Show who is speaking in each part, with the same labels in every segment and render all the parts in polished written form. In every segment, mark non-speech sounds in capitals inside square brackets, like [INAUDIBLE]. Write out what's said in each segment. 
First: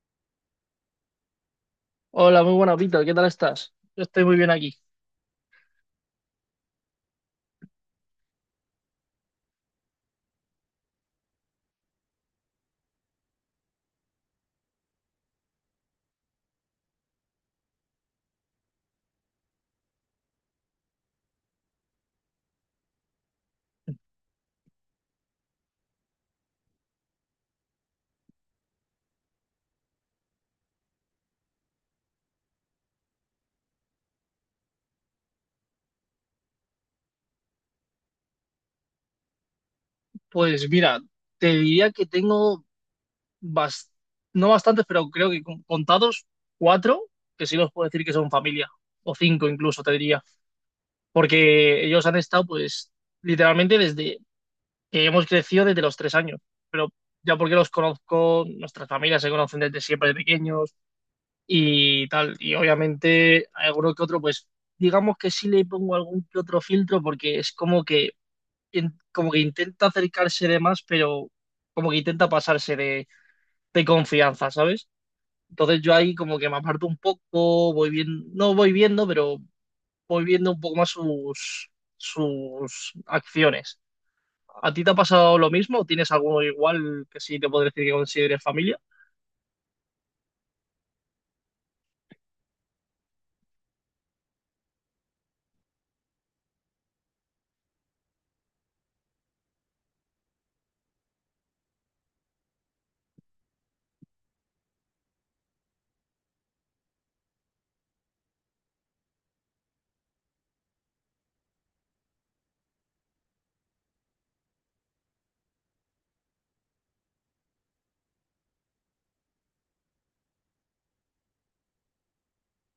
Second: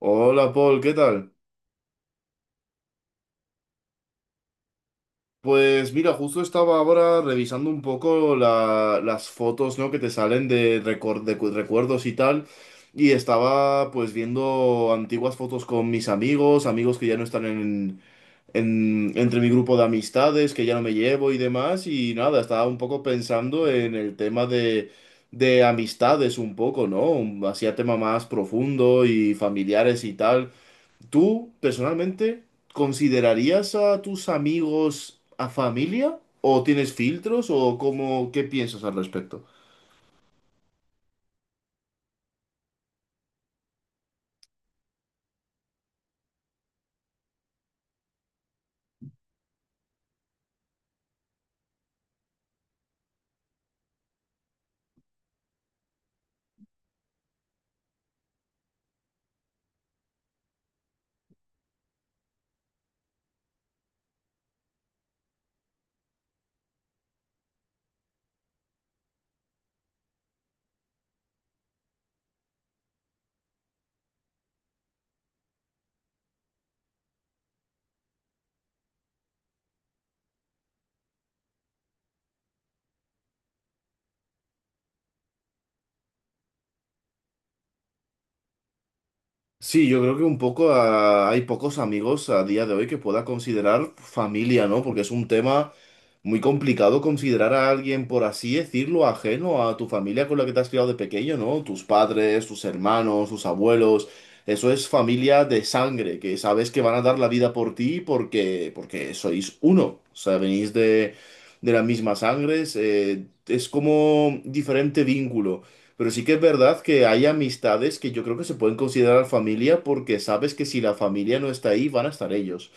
Speaker 1: Hola Paul, ¿qué tal?
Speaker 2: Hola, muy buena, Víctor. ¿Qué tal estás? Yo estoy muy bien aquí.
Speaker 1: Pues mira, justo estaba ahora revisando un poco las fotos, ¿no? Que te salen de, recuerdos y tal, y estaba pues viendo antiguas fotos con mis amigos, amigos que ya no están entre mi grupo de amistades, que ya no me llevo y demás, y nada, estaba un poco pensando en el tema de amistades un poco, ¿no? Hacía tema más profundo y familiares y tal. ¿Tú personalmente considerarías a tus amigos a familia? ¿O tienes filtros? ¿O cómo, qué piensas al respecto?
Speaker 2: Pues mira, te diría que tengo bas- no bastantes, pero creo que contados cuatro, que sí los puedo decir que son familia, o cinco incluso, te diría, porque ellos han estado, pues, literalmente desde que hemos crecido desde los 3 años, pero ya porque los conozco, nuestras familias se conocen desde siempre de pequeños y tal, y obviamente alguno que otro, pues, digamos que sí le pongo algún que otro filtro porque es como que como que intenta acercarse de más, pero como que intenta pasarse de confianza, ¿sabes? Entonces yo ahí como que me aparto un poco, voy viendo, no voy viendo, pero voy viendo un poco más sus acciones. ¿A ti te ha pasado lo mismo? ¿O ¿Tienes alguno igual que sí te podría decir que consideres familia?
Speaker 1: Sí, yo creo que un poco hay pocos amigos a día de hoy que pueda considerar familia, ¿no? Porque es un tema muy complicado considerar a alguien, por así decirlo, ajeno a tu familia con la que te has criado de pequeño, ¿no? Tus padres, tus hermanos, tus abuelos. Eso es familia de sangre, que sabes que van a dar la vida por ti porque, porque sois uno. O sea, venís de la misma sangre. Es como diferente vínculo. Pero sí que es verdad que hay amistades que yo creo que se pueden considerar familia porque sabes que si la familia no está ahí, van a estar ellos.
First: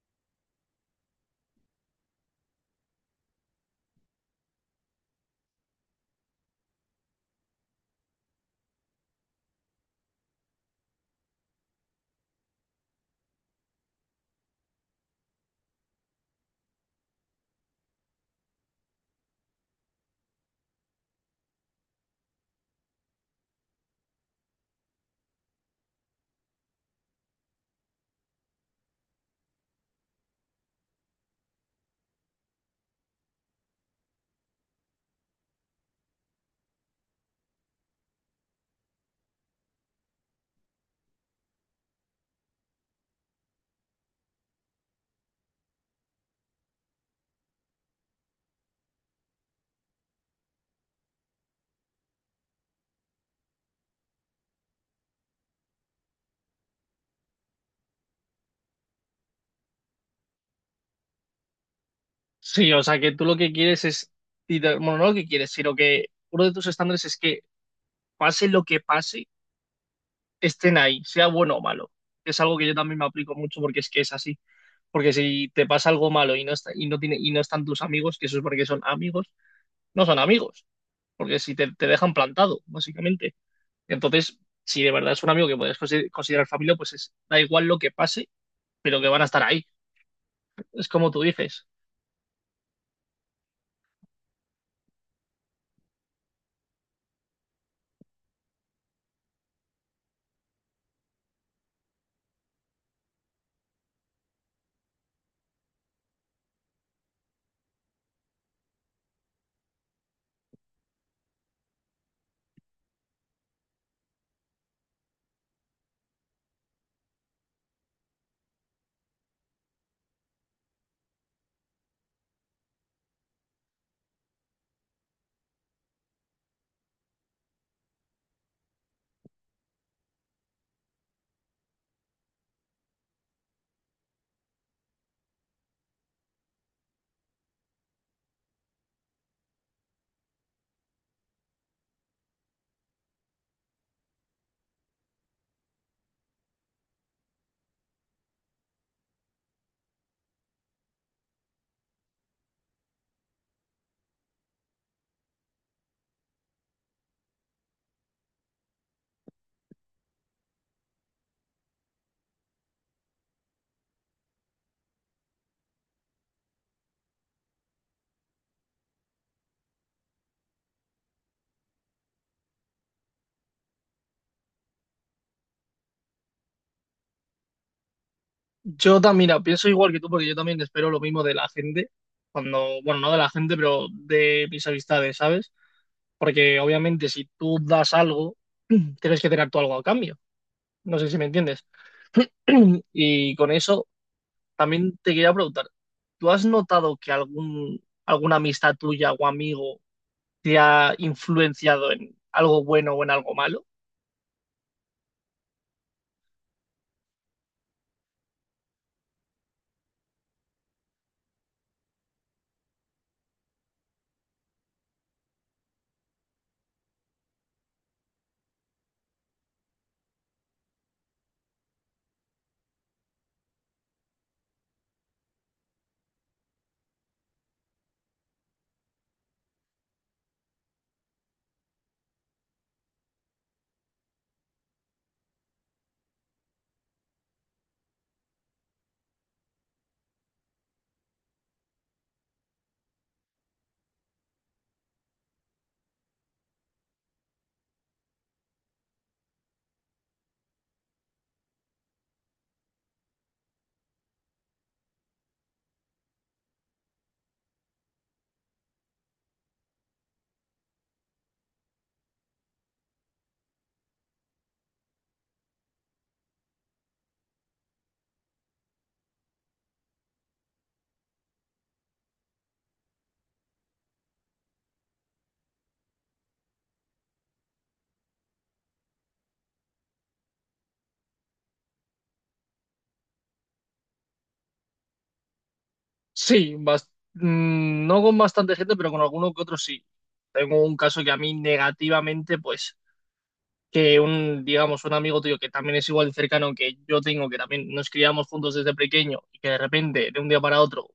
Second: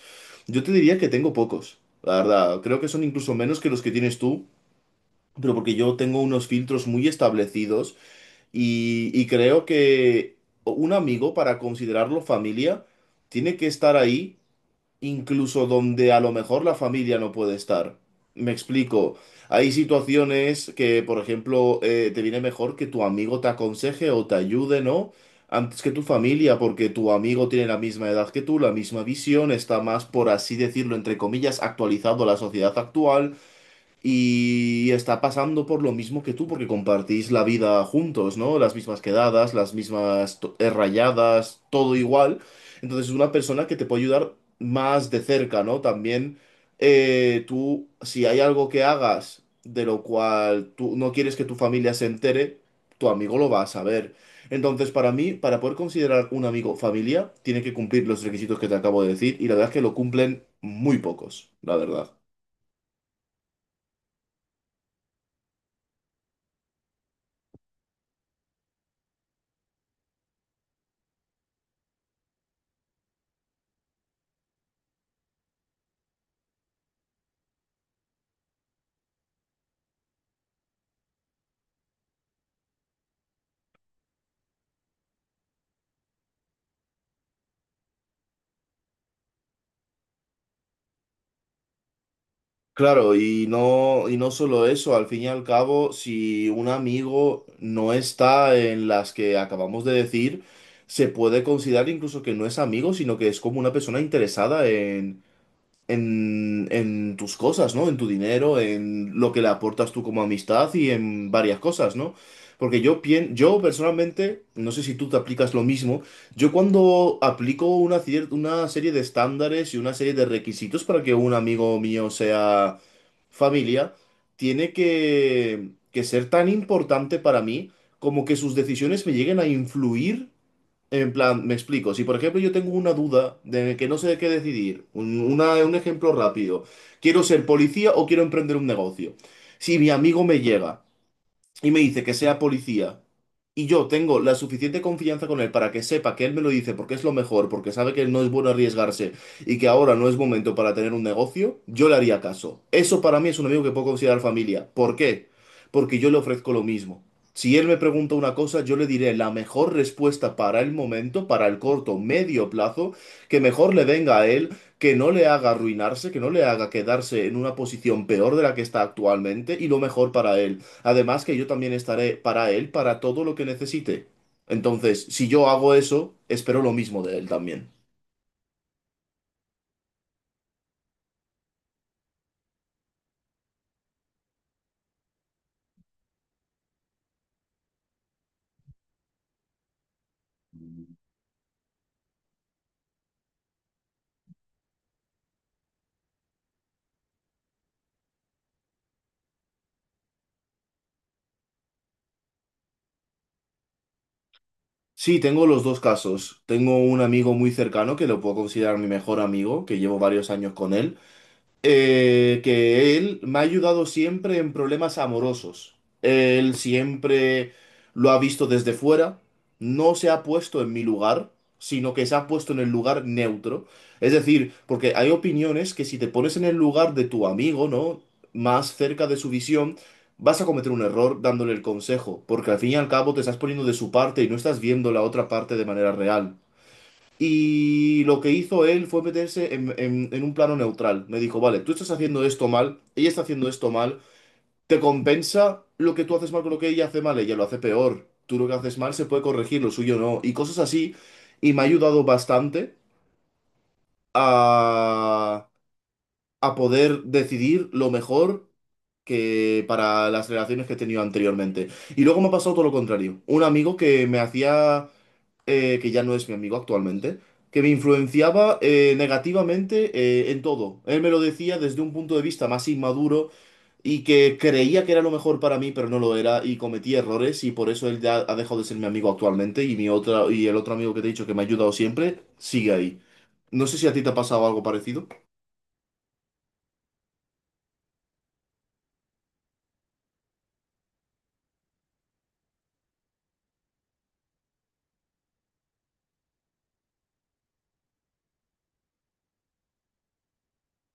Speaker 1: Yo te diría que tengo pocos, la verdad. Creo que son incluso menos que los que tienes tú, pero porque yo tengo unos filtros muy establecidos y creo que un amigo para considerarlo familia tiene que estar ahí incluso donde a lo mejor la familia no puede estar. Me explico. Hay situaciones que, por ejemplo, te viene mejor que tu amigo te aconseje o te ayude, ¿no? Antes que tu familia, porque tu amigo tiene la misma edad que tú, la misma visión, está más, por así decirlo, entre comillas, actualizado a la sociedad actual y está pasando por lo mismo que tú, porque compartís la vida juntos, ¿no? Las mismas quedadas, las mismas rayadas, todo igual. Entonces es una persona que te puede ayudar más de cerca, ¿no? También tú, si hay algo que hagas de lo cual tú no quieres que tu familia se entere, tu amigo lo va a saber. Entonces, para mí, para poder considerar un amigo familia, tiene que cumplir los requisitos que te acabo de decir, y la verdad es que lo cumplen muy pocos, la verdad.
Speaker 2: Sí, o sea que tú lo que quieres es, y bueno, no lo que quieres, sino que uno de tus estándares es que pase lo que pase, estén ahí, sea bueno o malo. Es algo que yo también me aplico mucho porque es que es así. Porque si te pasa algo malo y no está, y no tiene, y no están tus amigos, que eso es porque son amigos, no son amigos. Porque si te dejan plantado, básicamente. Entonces, si de verdad es un amigo que puedes considerar familia, pues es, da igual lo que pase, pero que van a estar ahí. Es como tú dices.
Speaker 1: Claro, y no solo eso, al fin y al cabo, si un amigo no está en las que acabamos de decir, se puede considerar incluso que no es amigo, sino que es como una persona interesada en tus cosas, ¿no? En tu dinero, en lo que le aportas tú como amistad y en varias cosas, ¿no? Porque yo pien, yo personalmente, no sé si tú te aplicas lo mismo, yo cuando aplico una serie de estándares y una serie de requisitos para que un amigo mío sea familia, tiene que ser tan importante para mí como que sus decisiones me lleguen a influir en plan, me explico. Si por ejemplo yo tengo una duda de que no sé de qué decidir, un ejemplo rápido, quiero ser policía o quiero emprender un negocio. Si mi amigo me llega y me dice que sea policía y yo tengo la suficiente confianza con él para que sepa que él me lo dice porque es lo mejor, porque sabe que no es bueno arriesgarse y que ahora no es momento para tener un negocio, yo le haría caso. Eso para mí es un amigo que puedo considerar familia. ¿Por qué? Porque yo le ofrezco lo mismo. Si él me pregunta una cosa, yo le diré la mejor respuesta para el momento, para el corto, medio plazo, que mejor le venga a él, que no le haga arruinarse, que no le haga quedarse en una posición peor de la que está actualmente y lo mejor para él. Además que yo también estaré para él, para todo lo que necesite. Entonces, si yo hago eso, espero lo mismo de él también.
Speaker 2: Yo también, mira, pienso igual que tú, porque yo también espero lo mismo de la gente. Cuando, bueno, no de la gente, pero de mis amistades, ¿sabes? Porque obviamente si tú das algo, [CLEARS THROAT] tienes que tener tú algo a cambio. No sé si me entiendes. [CLEARS THROAT] Y con eso también te quería preguntar, ¿tú has notado que algún, alguna amistad tuya o amigo te ha influenciado en algo bueno o en algo malo?
Speaker 1: Sí, tengo los dos casos. Tengo un amigo muy cercano que lo puedo considerar mi mejor amigo, que llevo varios años con él, que él me ha ayudado siempre en problemas amorosos. Él siempre lo ha visto desde fuera, no se ha puesto en mi lugar, sino que se ha puesto en el lugar neutro. Es decir, porque hay opiniones que si te pones en el lugar de tu amigo, ¿no? Más cerca de su visión, vas a cometer un error dándole el consejo, porque al fin y al cabo te estás poniendo de su parte y no estás viendo la otra parte de manera real. Y lo que hizo él fue meterse en un plano neutral. Me dijo, vale, tú estás haciendo esto mal, ella está haciendo esto mal, ¿te compensa lo que tú haces mal con lo que ella hace mal? Ella lo hace peor. Tú lo que haces mal se puede corregir, lo suyo no. Y cosas así. Y me ha ayudado bastante a a poder decidir lo mejor que para las relaciones que he tenido anteriormente. Y luego me ha pasado todo lo contrario. Un amigo que me hacía, que ya no es mi amigo actualmente, que me influenciaba negativamente en todo. Él me lo decía desde un punto de vista más inmaduro y que creía que era lo mejor para mí, pero no lo era y cometí errores y por eso él ya ha dejado de ser mi amigo actualmente y mi otra y el otro amigo que te he dicho que me ha ayudado siempre sigue ahí. No sé si a ti te ha pasado algo parecido.
Speaker 2: Sí, no con bastante gente, pero con alguno que otro sí. Tengo un caso que a mí negativamente, pues que un, digamos, un amigo tuyo que también es igual de cercano que yo tengo, que también nos criamos juntos desde pequeño y que de repente, de un día para otro,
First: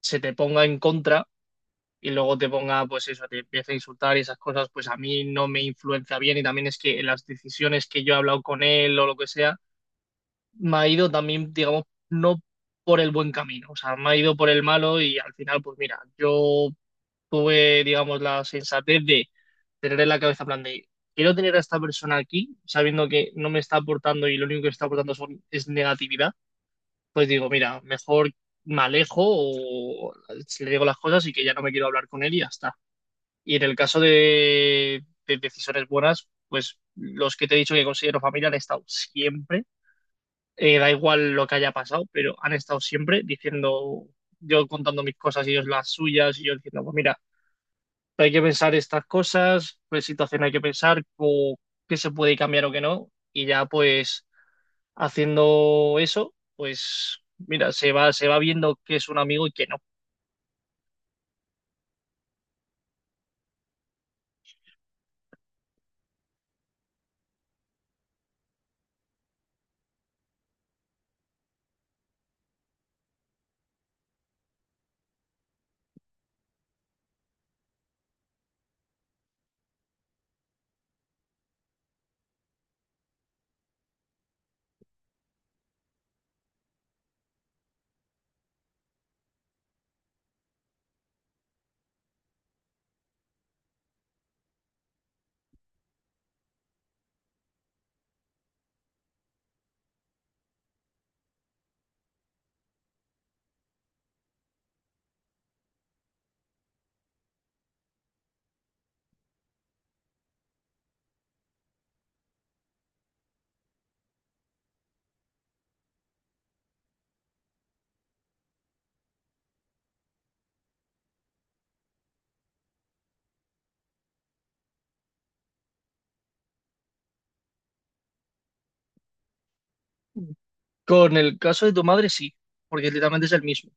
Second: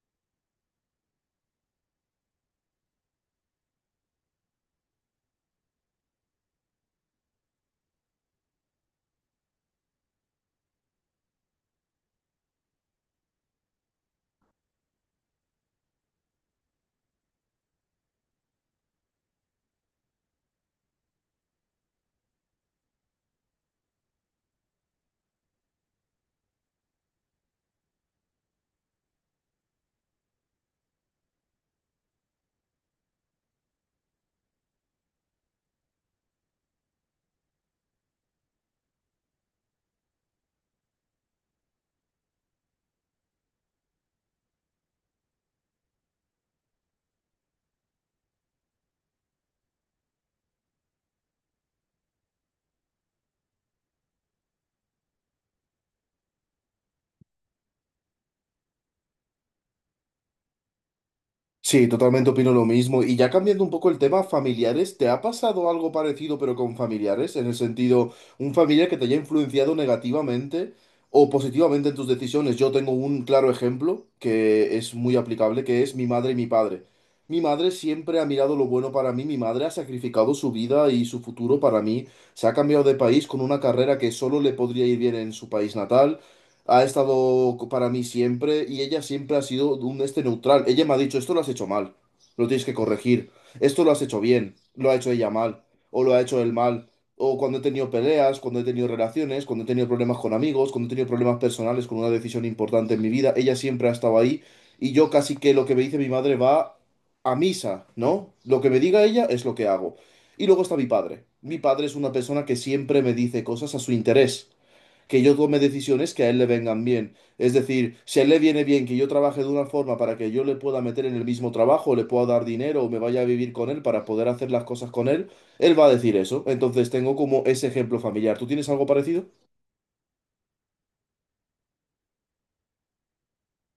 Speaker 2: se te ponga en contra y luego te ponga, pues eso, te empieza a insultar y esas cosas, pues a mí no me influencia bien y también es que las decisiones que yo he hablado con él o lo que sea, me ha ido también, digamos, no por el buen camino, o sea, me ha ido por el malo y al final, pues mira, yo tuve, digamos, la sensatez de tener en la cabeza, en plan de, quiero tener a esta persona aquí, sabiendo que no me está aportando y lo único que está aportando es negatividad, pues digo, mira, mejor me alejo o le digo las cosas y que ya no me quiero hablar con él y ya está. Y en el caso de decisiones buenas, pues los que te he dicho que considero familia han estado siempre, da igual lo que haya pasado, pero han estado siempre diciendo, yo contando mis cosas y ellos las suyas y yo diciendo, pues mira, hay que pensar estas cosas, qué situación hay que pensar, o qué se puede cambiar o qué no, y ya pues haciendo eso, pues mira, se va viendo que es un amigo y que no.
Speaker 1: Sí, totalmente opino lo mismo. Y ya cambiando un poco el tema, familiares, ¿te ha pasado algo parecido pero con familiares? En el sentido, un familiar que te haya influenciado negativamente o positivamente en tus decisiones. Yo tengo un claro ejemplo que es muy aplicable, que es mi madre y mi padre. Mi madre siempre ha mirado lo bueno para mí, mi madre ha sacrificado su vida y su futuro para mí, se ha cambiado de país con una carrera que solo le podría ir bien en su país natal, para mí siempre y ella siempre ha sido un este neutral. Ella me ha dicho, esto lo has hecho mal, lo tienes que corregir, esto lo has hecho bien, lo ha hecho ella mal, o lo ha hecho él mal. O cuando he tenido peleas, cuando he tenido relaciones, cuando he tenido problemas con amigos, cuando he tenido problemas personales con una decisión importante en mi vida, ella siempre ha estado ahí y yo casi que lo que me dice mi madre va a misa, ¿no? Lo que me diga ella es lo que hago. Y luego está mi padre. Mi padre es una persona que siempre me dice cosas a su interés, que yo tome decisiones que a él le vengan bien. Es decir, si a él le viene bien que yo trabaje de una forma para que yo le pueda meter en el mismo trabajo, le pueda dar dinero o me vaya a vivir con él para poder hacer las cosas con él, él va a decir eso. Entonces tengo como ese ejemplo familiar. ¿Tú tienes algo parecido?
Speaker 2: Con el caso de tu madre sí, porque literalmente es el mismo.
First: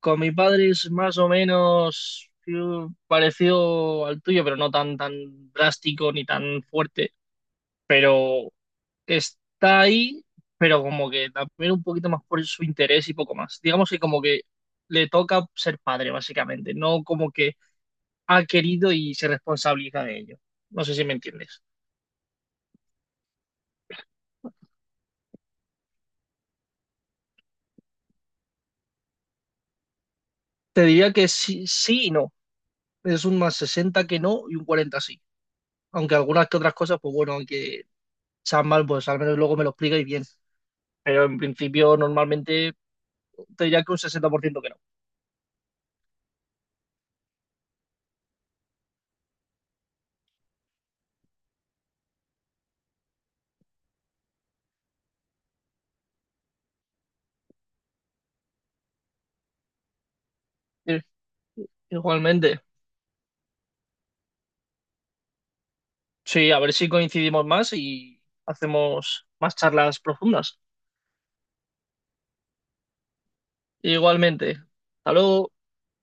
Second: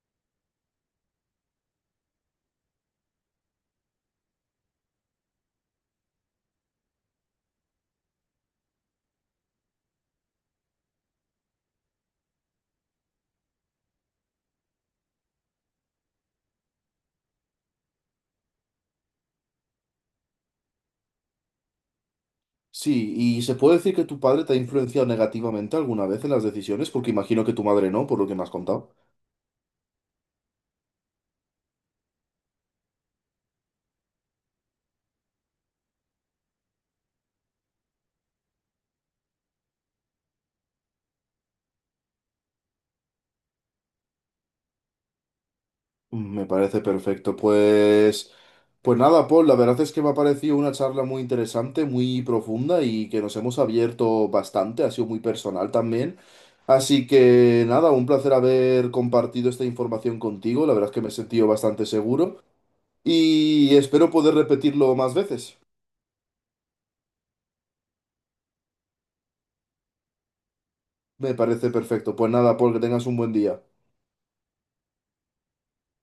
Speaker 2: Con mi padre es más o menos parecido al tuyo, pero no tan, tan drástico ni tan fuerte, pero está ahí, pero como que también un poquito más por su interés y poco más. Digamos que como que le toca ser padre, básicamente, no como que ha querido y se responsabiliza de ello. No sé si me entiendes.
Speaker 1: Sí, y se puede decir que tu padre te ha influenciado negativamente alguna vez en las decisiones, porque imagino que tu madre no, por lo que me has contado.
Speaker 2: Te diría que sí, sí y no. Es un más 60 que no y un 40 sí. Aunque algunas que otras cosas, pues bueno, aunque sean mal, pues al menos luego me lo explicáis bien. Pero en principio, normalmente, te diría que un 60% que no.
Speaker 1: Me parece perfecto. Pues nada, Paul, la verdad es que me ha parecido una charla muy interesante, muy profunda y que nos hemos abierto bastante, ha sido muy personal también. Así que nada, un placer haber compartido esta información contigo, la verdad es que
Speaker 2: Eh,
Speaker 1: me he sentido bastante seguro
Speaker 2: igualmente.
Speaker 1: y espero poder repetirlo más veces.
Speaker 2: Sí, a ver si coincidimos más y hacemos más charlas profundas.
Speaker 1: Me parece perfecto. Pues nada, Paul, que tengas un buen día.
Speaker 2: Igualmente. Hasta luego.